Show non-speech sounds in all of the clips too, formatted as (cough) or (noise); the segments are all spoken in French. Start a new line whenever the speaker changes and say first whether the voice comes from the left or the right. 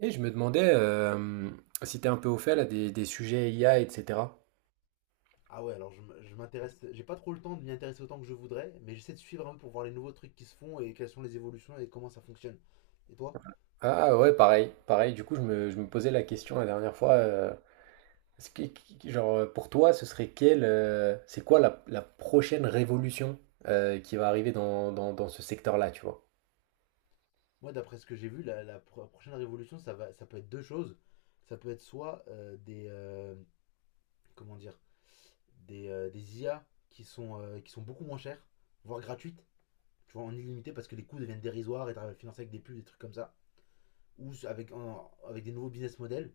right: Et je me demandais si t'es un peu au fait là des sujets IA, etc.
left: Ah ouais, alors je m'intéresse, j'ai pas trop le temps de m'y intéresser autant que je voudrais, mais j'essaie de suivre un peu pour voir les nouveaux trucs qui se font et quelles sont les évolutions et comment ça fonctionne. Et toi?
right: Ah ouais, pareil, pareil. Du coup, je me posais la question la dernière fois. Est-ce que- qui- genre, Pour toi, ce serait c'est quoi la prochaine révolution qui va arriver dans ce secteur-là, tu vois?
left: Moi, d'après ce que j'ai vu, la prochaine révolution, ça peut être deux choses. Ça peut être soit des, comment dire, des IA qui sont beaucoup moins chères, voire gratuites, tu vois, en illimité parce que les coûts deviennent dérisoires et t'arrives à le financer avec des pubs, des trucs comme ça, ou avec des nouveaux business models.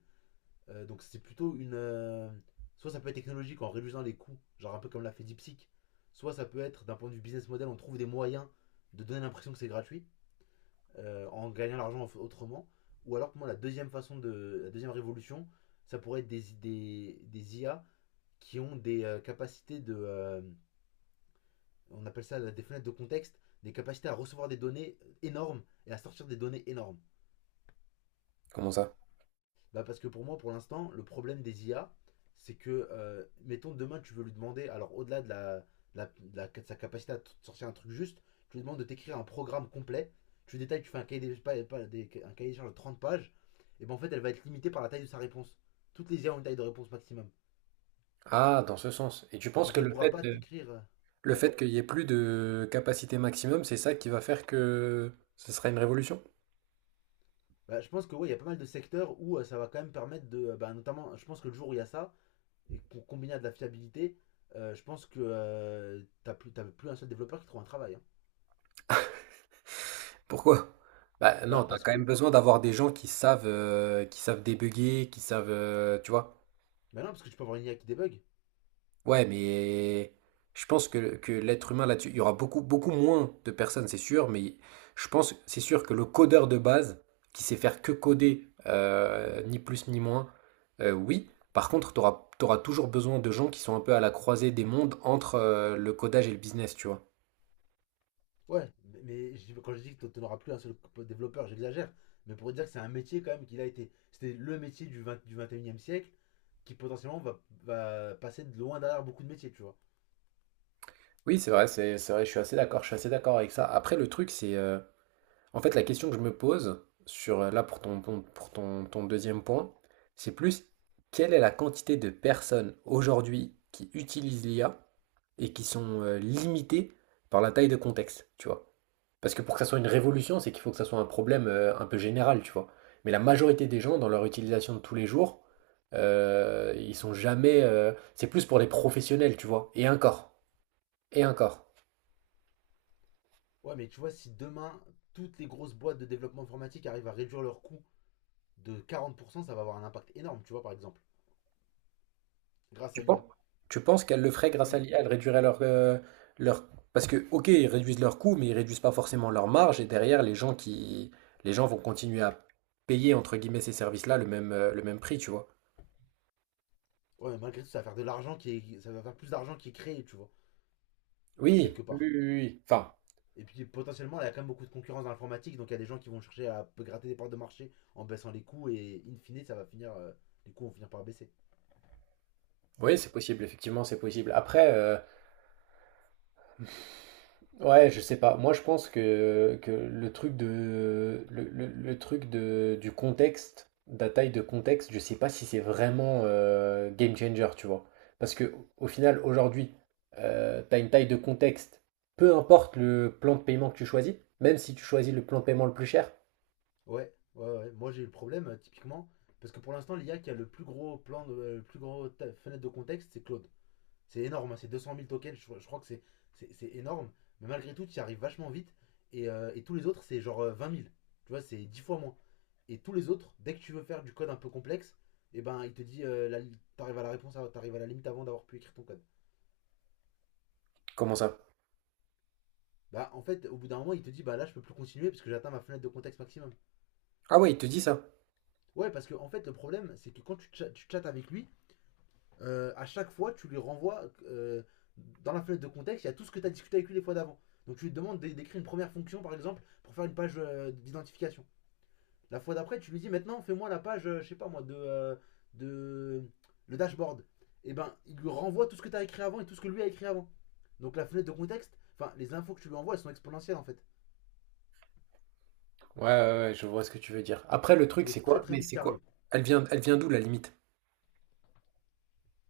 left: Donc c'est plutôt une. Soit ça peut être technologique en réduisant les coûts, genre un peu comme l'a fait DeepSeek. Soit ça peut être d'un point de vue business model, on trouve des moyens de donner l'impression que c'est gratuit en gagnant l'argent autrement. Ou alors pour moi la deuxième façon de la deuxième révolution, ça pourrait être des IA qui ont des capacités de on appelle ça des fenêtres de contexte, des capacités à recevoir des données énormes et à sortir des données énormes.
right: Comment ça?
left: Parce que pour moi, pour l'instant, le problème des IA, c'est que, mettons, demain, tu veux lui demander, alors au-delà de sa capacité à te sortir un truc juste, tu lui demandes de t'écrire un programme complet, tu détailles, tu fais un cahier des, pas- pas- des- un cahier des charges de 30 pages, et ben en fait, elle va être limitée par la taille de sa réponse. Toutes les IA ont une taille de réponse maximum.
right: Ah, dans ce sens. Et tu penses que
left: Donc elle pourra pas t'écrire.
right: le
left: Ouais.
right: fait qu'il y ait plus de capacité maximum, c'est ça qui va faire que ce sera une révolution?
left: Bah, je pense que ouais, il y a pas mal de secteurs où ça va quand même permettre de, bah, notamment, je pense que le jour où il y a ça, et pour combiner à de la fiabilité, je pense que t'as plus un seul développeur qui trouve un travail, hein.
right: Pourquoi? Bah non,
left: Bah
right: t'as
left: parce
right: quand même
left: que,
right: besoin d'avoir des gens qui qui savent débugger, qui tu vois.
left: bah non, parce que tu peux avoir une IA qui débug.
right: Ouais, mais je pense que l'être humain là-dessus, il y aura beaucoup, beaucoup moins de personnes, c'est sûr, mais je pense, c'est sûr que le codeur de base, qui sait faire que coder, ni plus ni moins, oui. Par contre, t'auras toujours besoin de gens qui sont un peu à la croisée des mondes entre le codage et le business, tu vois.
left: Ouais, mais quand je dis que tu n'auras plus un seul développeur, j'exagère. Mais pour dire que c'est un métier quand même qu'il a été, c'était le métier du 21e siècle qui potentiellement va passer de loin derrière beaucoup de métiers, tu vois.
right: Oui, c'est vrai, c'est vrai, je suis assez d'accord, je suis assez d'accord avec ça. Après, le truc, c'est... En fait, la question que je me pose sur là pour pour ton deuxième point, c'est plus quelle est la quantité de personnes aujourd'hui qui utilisent l'IA et qui sont limitées par la taille de contexte, tu vois. Parce que pour que ça soit une révolution, c'est qu'il faut que ça soit un problème un peu général, tu vois. Mais la majorité des gens, dans leur utilisation de tous les jours, ils sont jamais. C'est plus pour les professionnels, tu vois. Et encore. Et encore.
left: Ouais, mais tu vois, si demain toutes les grosses boîtes de développement informatique arrivent à réduire leurs coûts de 40%, ça va avoir un impact énorme, tu vois, par exemple, grâce
right: Tu
left: à
right: penses,
left: l'IA.
right: tu penses qu'elles le feraient
left: Non,
right: grâce à
left: mais
right: l'IA? Elles réduiraient leur... Parce que, ok, ils réduisent leurs coûts, mais ils réduisent pas forcément leur marge. Et derrière, les gens vont continuer à payer, entre guillemets, ces services-là le le même prix, tu vois.
left: ouais, malgré tout, ça va faire plus d'argent qui est créé, tu vois,
right: Oui,
left: quelque
right: oui,
left: part.
right: oui, oui. Enfin,
left: Et puis potentiellement, il y a quand même beaucoup de concurrence dans l'informatique, donc il y a des gens qui vont chercher à gratter des parts de marché en baissant les coûts et in fine, les coûts vont finir par baisser.
right: oui, c'est possible, effectivement, c'est possible. Ouais, je sais pas. Moi, je pense que le truc de le truc de du contexte, de la taille de contexte, je sais pas si c'est vraiment game changer, tu vois. Parce que au final, aujourd'hui, t'as une taille de contexte, peu importe le plan de paiement que tu choisis, même si tu choisis le plan de paiement le plus cher.
left: Ouais, ouais, ouais. Moi, j'ai eu le problème typiquement parce que pour l'instant, l'IA qui a le plus gros plan, de, le plus gros fenêtre de contexte, c'est Claude. C'est énorme, hein, c'est 200 000 tokens. Je crois que c'est énorme, mais malgré tout, tu y arrives vachement vite. Et tous les autres, c'est genre 20 000. Tu vois, c'est 10 fois moins. Et tous les autres, dès que tu veux faire du code un peu complexe, et eh ben il te dit t'arrives à la limite avant d'avoir pu écrire ton code.
right: Comment ça?
left: Bah en fait, au bout d'un moment, il te dit bah là je peux plus continuer parce que j'atteins ma fenêtre de contexte maximum.
right: Ah ouais, il te dit ça.
left: Ouais, parce que en fait le problème c'est que quand tu chattes avec lui, à chaque fois tu lui renvoies dans la fenêtre de contexte, il y a tout ce que tu as discuté avec lui les fois d'avant. Donc tu lui demandes d'écrire une première fonction par exemple pour faire une page d'identification. La fois d'après, tu lui dis maintenant, fais-moi la page, je sais pas moi, de le dashboard. Et ben, il lui renvoie tout ce que tu as écrit avant et tout ce que lui a écrit avant. Donc la fenêtre de contexte, enfin, les infos que tu lui envoies, elles sont exponentielles en fait.
right: Ouais, ouais, ouais, je vois ce que tu veux dire. Après, le truc,
left: Et
right: c'est
left: très
right: quoi?
left: très
right: Mais
left: vite,
right: c'est
left: tu
right: quoi?
left: arrives.
right: Elle vient d'où la limite?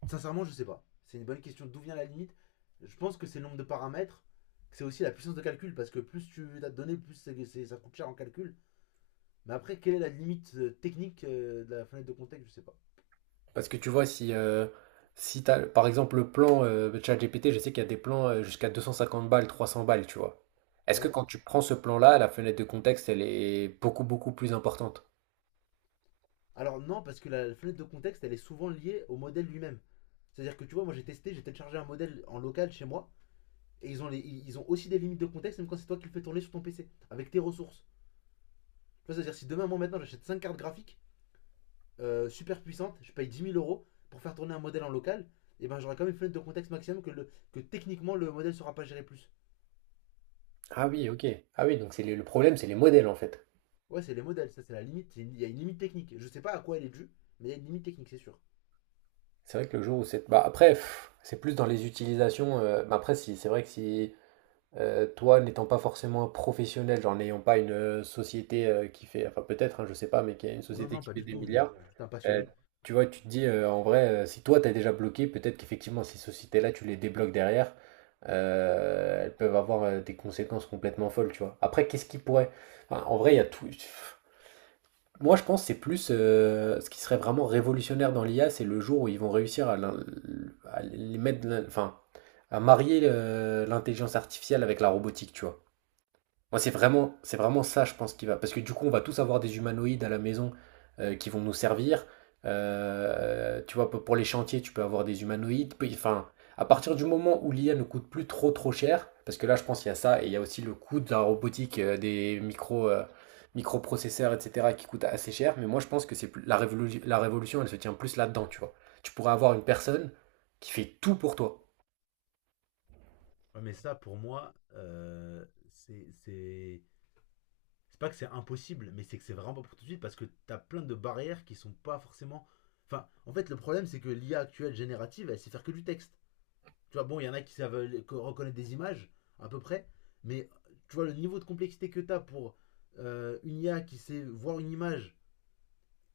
left: Sincèrement, je sais pas. C'est une bonne question d'où vient la limite. Je pense que c'est le nombre de paramètres, que c'est aussi la puissance de calcul, parce que plus tu as de données, plus ça coûte cher en calcul. Mais après, quelle est la limite technique de la fenêtre de contexte? Je sais pas.
right: Parce que tu vois, si t'as, par exemple, le plan ChatGPT, je sais qu'il y a des plans jusqu'à 250 balles, 300 balles, tu vois. Est-ce que
left: Ouais.
right: quand tu prends ce plan-là, la fenêtre de contexte, elle est beaucoup, beaucoup plus importante?
left: Alors non, parce que la fenêtre de contexte, elle est souvent liée au modèle lui-même. C'est-à-dire que tu vois, moi j'ai testé, j'ai téléchargé un modèle en local chez moi, et ils ont aussi des limites de contexte, même quand c'est toi qui le fais tourner sur ton PC, avec tes ressources. Tu vois, c'est-à-dire si demain, moi maintenant, j'achète 5 cartes graphiques super puissantes, je paye 10 000 euros pour faire tourner un modèle en local, et ben j'aurai quand même une fenêtre de contexte maximum que techniquement le modèle sera pas géré plus.
right: Ah oui, ok. Ah oui, donc c'est le problème, c'est les modèles, en fait.
left: Ouais, c'est les modèles, ça c'est la limite, il y a une limite technique. Je sais pas à quoi elle est due, mais il y a une limite technique, c'est sûr.
right: C'est vrai que le jour où c'est... Bah après, pff, c'est plus dans les utilisations. Après, si, c'est vrai que si toi, n'étant pas forcément un professionnel, genre n'ayant pas une société qui fait... Enfin peut-être, hein, je sais pas, mais qui a une
left: Non,
right: société
left: non,
right: qui
left: pas
right: fait
left: du
right: des
left: tout, je
right: milliards,
left: suis un
right: Euh,
left: passionné.
right: tu vois, tu te dis en vrai, si toi t'as déjà bloqué, peut-être qu'effectivement, ces sociétés-là, tu les débloques derrière, elles peuvent avoir des conséquences complètement folles, tu vois. Après, qu'est-ce qui pourrait. Enfin, en vrai, il y a tout. Moi, je pense que c'est plus ce qui serait vraiment révolutionnaire dans l'IA, c'est le jour où ils vont réussir à les mettre, à marier l'intelligence artificielle avec la robotique, tu vois. Moi, c'est vraiment ça, je pense, qui va. Parce que du coup, on va tous avoir des humanoïdes à la maison qui vont nous servir. Tu vois, pour les chantiers, tu peux avoir des humanoïdes. À partir du moment où l'IA ne coûte plus trop trop cher, parce que là, je pense qu'il y a ça, et il y a aussi le coût de la robotique, des microprocesseurs, etc., qui coûte assez cher. Mais moi, je pense que c'est plus la révolution, elle se tient plus là-dedans, tu vois. Tu pourrais avoir une personne qui fait tout pour toi.
left: Ouais, mais ça, pour moi, c'est- c'est c'est pas que c'est impossible, mais c'est que c'est vraiment pas pour tout de suite parce que t'as plein de barrières qui sont pas forcément. Enfin, en fait, le problème, c'est que l'IA actuelle générative, elle sait faire que du texte. Tu vois, bon, il y en a qui savent reconnaître des images, à peu près, mais tu vois, le niveau de complexité que t'as pour une IA qui sait voir une image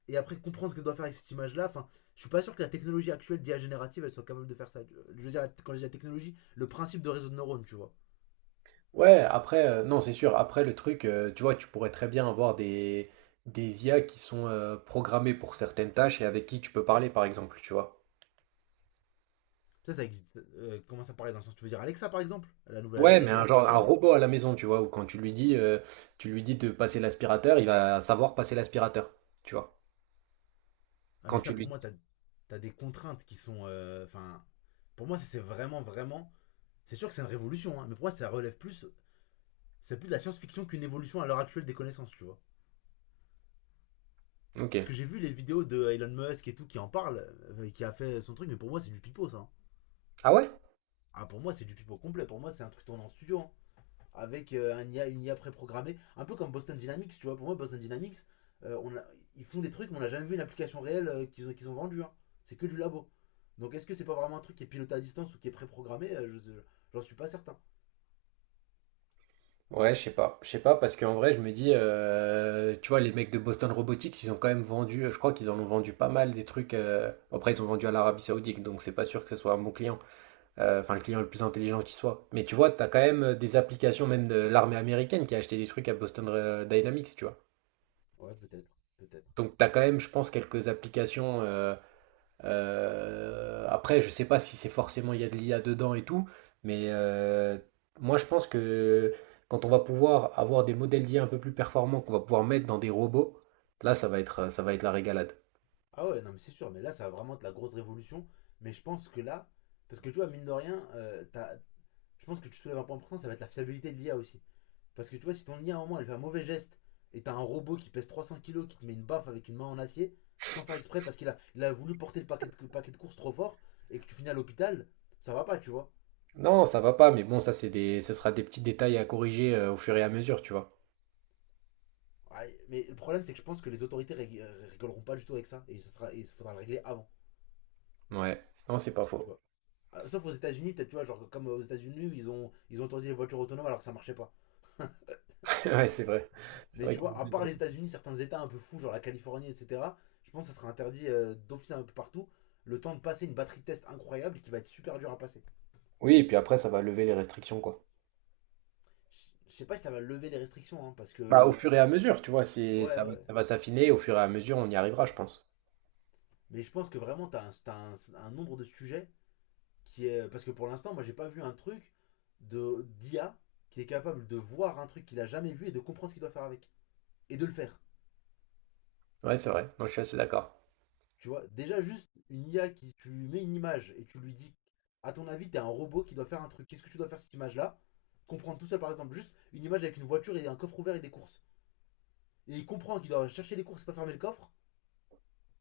left: et après comprendre ce qu'elle doit faire avec cette image-là, enfin, je suis pas sûr que la technologie actuelle d'IA générative, elle soit capable de faire ça. Je veux dire, quand je dis la technologie, le principe de réseau de neurones, tu vois.
right: Non, c'est sûr. Après, tu vois, tu pourrais très bien avoir des IA qui sont programmées pour certaines tâches et avec qui tu peux parler, par exemple, tu vois.
left: Ça existe. Comment ça paraît dans le sens, tu veux dire Alexa par exemple? La nouvelle
right: Ouais,
left: Alexa
right: mais
left: qui va
right: un genre, un
left: sortir là?
right: robot à la maison, tu vois, où quand tu lui tu lui dis de passer l'aspirateur, il va savoir passer l'aspirateur, tu vois.
left: Ah,
right: Quand
left: mais ça,
right: tu
left: pour
right: lui...
left: moi, t'as des contraintes qui sont. Enfin, pour moi, ça, c'est vraiment, vraiment. C'est sûr que c'est une révolution, hein, mais pour moi, ça relève plus. C'est plus de la science-fiction qu'une évolution à l'heure actuelle des connaissances, tu vois. Parce
right: Ok.
left: que j'ai vu les vidéos de Elon Musk et tout qui en parle, qui a fait son truc, mais pour moi, c'est du pipeau, ça, hein.
right: Ah ouais?
left: Ah, pour moi, c'est du pipeau complet. Pour moi, c'est un truc tourné en studio, hein, avec une IA préprogrammée, un peu comme Boston Dynamics, tu vois. Pour moi, Boston Dynamics, euh, on a- ils font des trucs, mais on n'a jamais vu une application réelle qu'ils ont vendue, hein. C'est que du labo. Donc, est-ce que c'est pas vraiment un truc qui est piloté à distance ou qui est préprogrammé? J'en suis pas certain.
right: Ouais, je sais pas. Je sais pas, parce qu'en vrai, je me tu vois, les mecs de Boston Robotics, ils ont quand même vendu, je crois qu'ils en ont vendu pas mal des trucs. Après, ils ont vendu à l'Arabie Saoudite, donc c'est pas sûr que ce soit un bon client. Le client le plus intelligent qui soit. Mais tu vois, t'as quand même des applications, même de l'armée américaine, qui a acheté des trucs à Boston Dynamics, tu vois.
left: Ouais, peut-être, peut-être.
right: Donc, t'as quand même, je pense, quelques applications. Après, je sais pas si c'est forcément il y a de l'IA dedans et tout, mais moi, je pense que quand on va pouvoir avoir des modèles d'IA un peu plus performants, qu'on va pouvoir mettre dans des robots, là, ça va être la régalade.
left: Ah ouais, non, mais c'est sûr. Mais là, ça va vraiment être la grosse révolution. Mais je pense que là, parce que tu vois, mine de rien, je pense que tu soulèves un point important, ça va être la fiabilité de l'IA aussi. Parce que tu vois, si ton IA en moins elle fait un mauvais geste et t'as un robot qui pèse 300 kilos qui te met une baffe avec une main en acier, sans faire exprès parce qu'il a voulu porter le paquet de courses trop fort et que tu finis à l'hôpital, ça va pas, tu vois.
right: Non, ça va pas, mais bon, ça, ce sera des petits détails à corriger au fur et à mesure, tu vois.
left: Ouais, mais le problème, c'est que je pense que les autorités rigoleront pas du tout avec ça et il faudra le régler avant,
right: Ouais, non, c'est pas
left: tu
right: faux.
left: vois. Sauf aux États-Unis, peut-être, tu vois, genre comme aux États-Unis, ils ont autorisé les voitures autonomes alors que ça marchait pas.
right: Ouais, (laughs) c'est vrai. C'est
left: Mais
right: vrai
left: tu
right: qu'ils
left: vois,
right: ont
left: à
right: des
left: part
right: bases.
left: les États-Unis, certains États un peu fous, genre la Californie, etc., je pense que ça sera interdit d'office un peu partout. Le temps de passer une batterie de test incroyable qui va être super dur à passer.
right: Oui et puis après ça va lever les restrictions, quoi.
left: Je sais pas si ça va lever les restrictions, hein, parce
right: Bah, au
left: que.
right: fur et à mesure, tu vois? C'est
left: Ouais, ouais.
right: ça va
left: Ouais.
right: s'affiner au fur et à mesure, on y arrivera, je pense.
left: Mais je pense que vraiment, t'as un nombre de sujets qui est. Parce que pour l'instant, moi, j'ai pas vu un truc de d'IA qui est capable de voir un truc qu'il a jamais vu et de comprendre ce qu'il doit faire avec. Et de le faire.
right: Ouais, c'est vrai. Moi, je suis assez d'accord.
left: Tu vois, déjà juste une IA qui, tu lui mets une image et tu lui dis, à ton avis, t'es un robot qui doit faire un truc, qu'est-ce que tu dois faire cette image-là? Comprendre tout seul, par exemple, juste une image avec une voiture et un coffre ouvert et des courses. Et il comprend qu'il doit chercher les courses et pas fermer le coffre,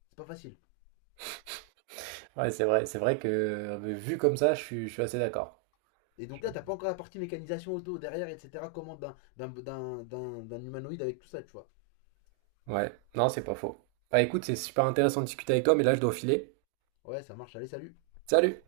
left: c'est pas facile.
right: Ouais, c'est vrai. C'est vrai que, vu comme ça, je suis assez d'accord.
left: Et donc là, t'as pas encore la partie mécanisation auto derrière, etc. Comment d'un humanoïde avec tout ça, tu vois.
right: Ouais. Non, c'est pas faux. Bah, écoute, c'est super intéressant de discuter avec toi, mais là, je dois filer.
left: Ouais, ça marche, allez, salut.
right: Salut!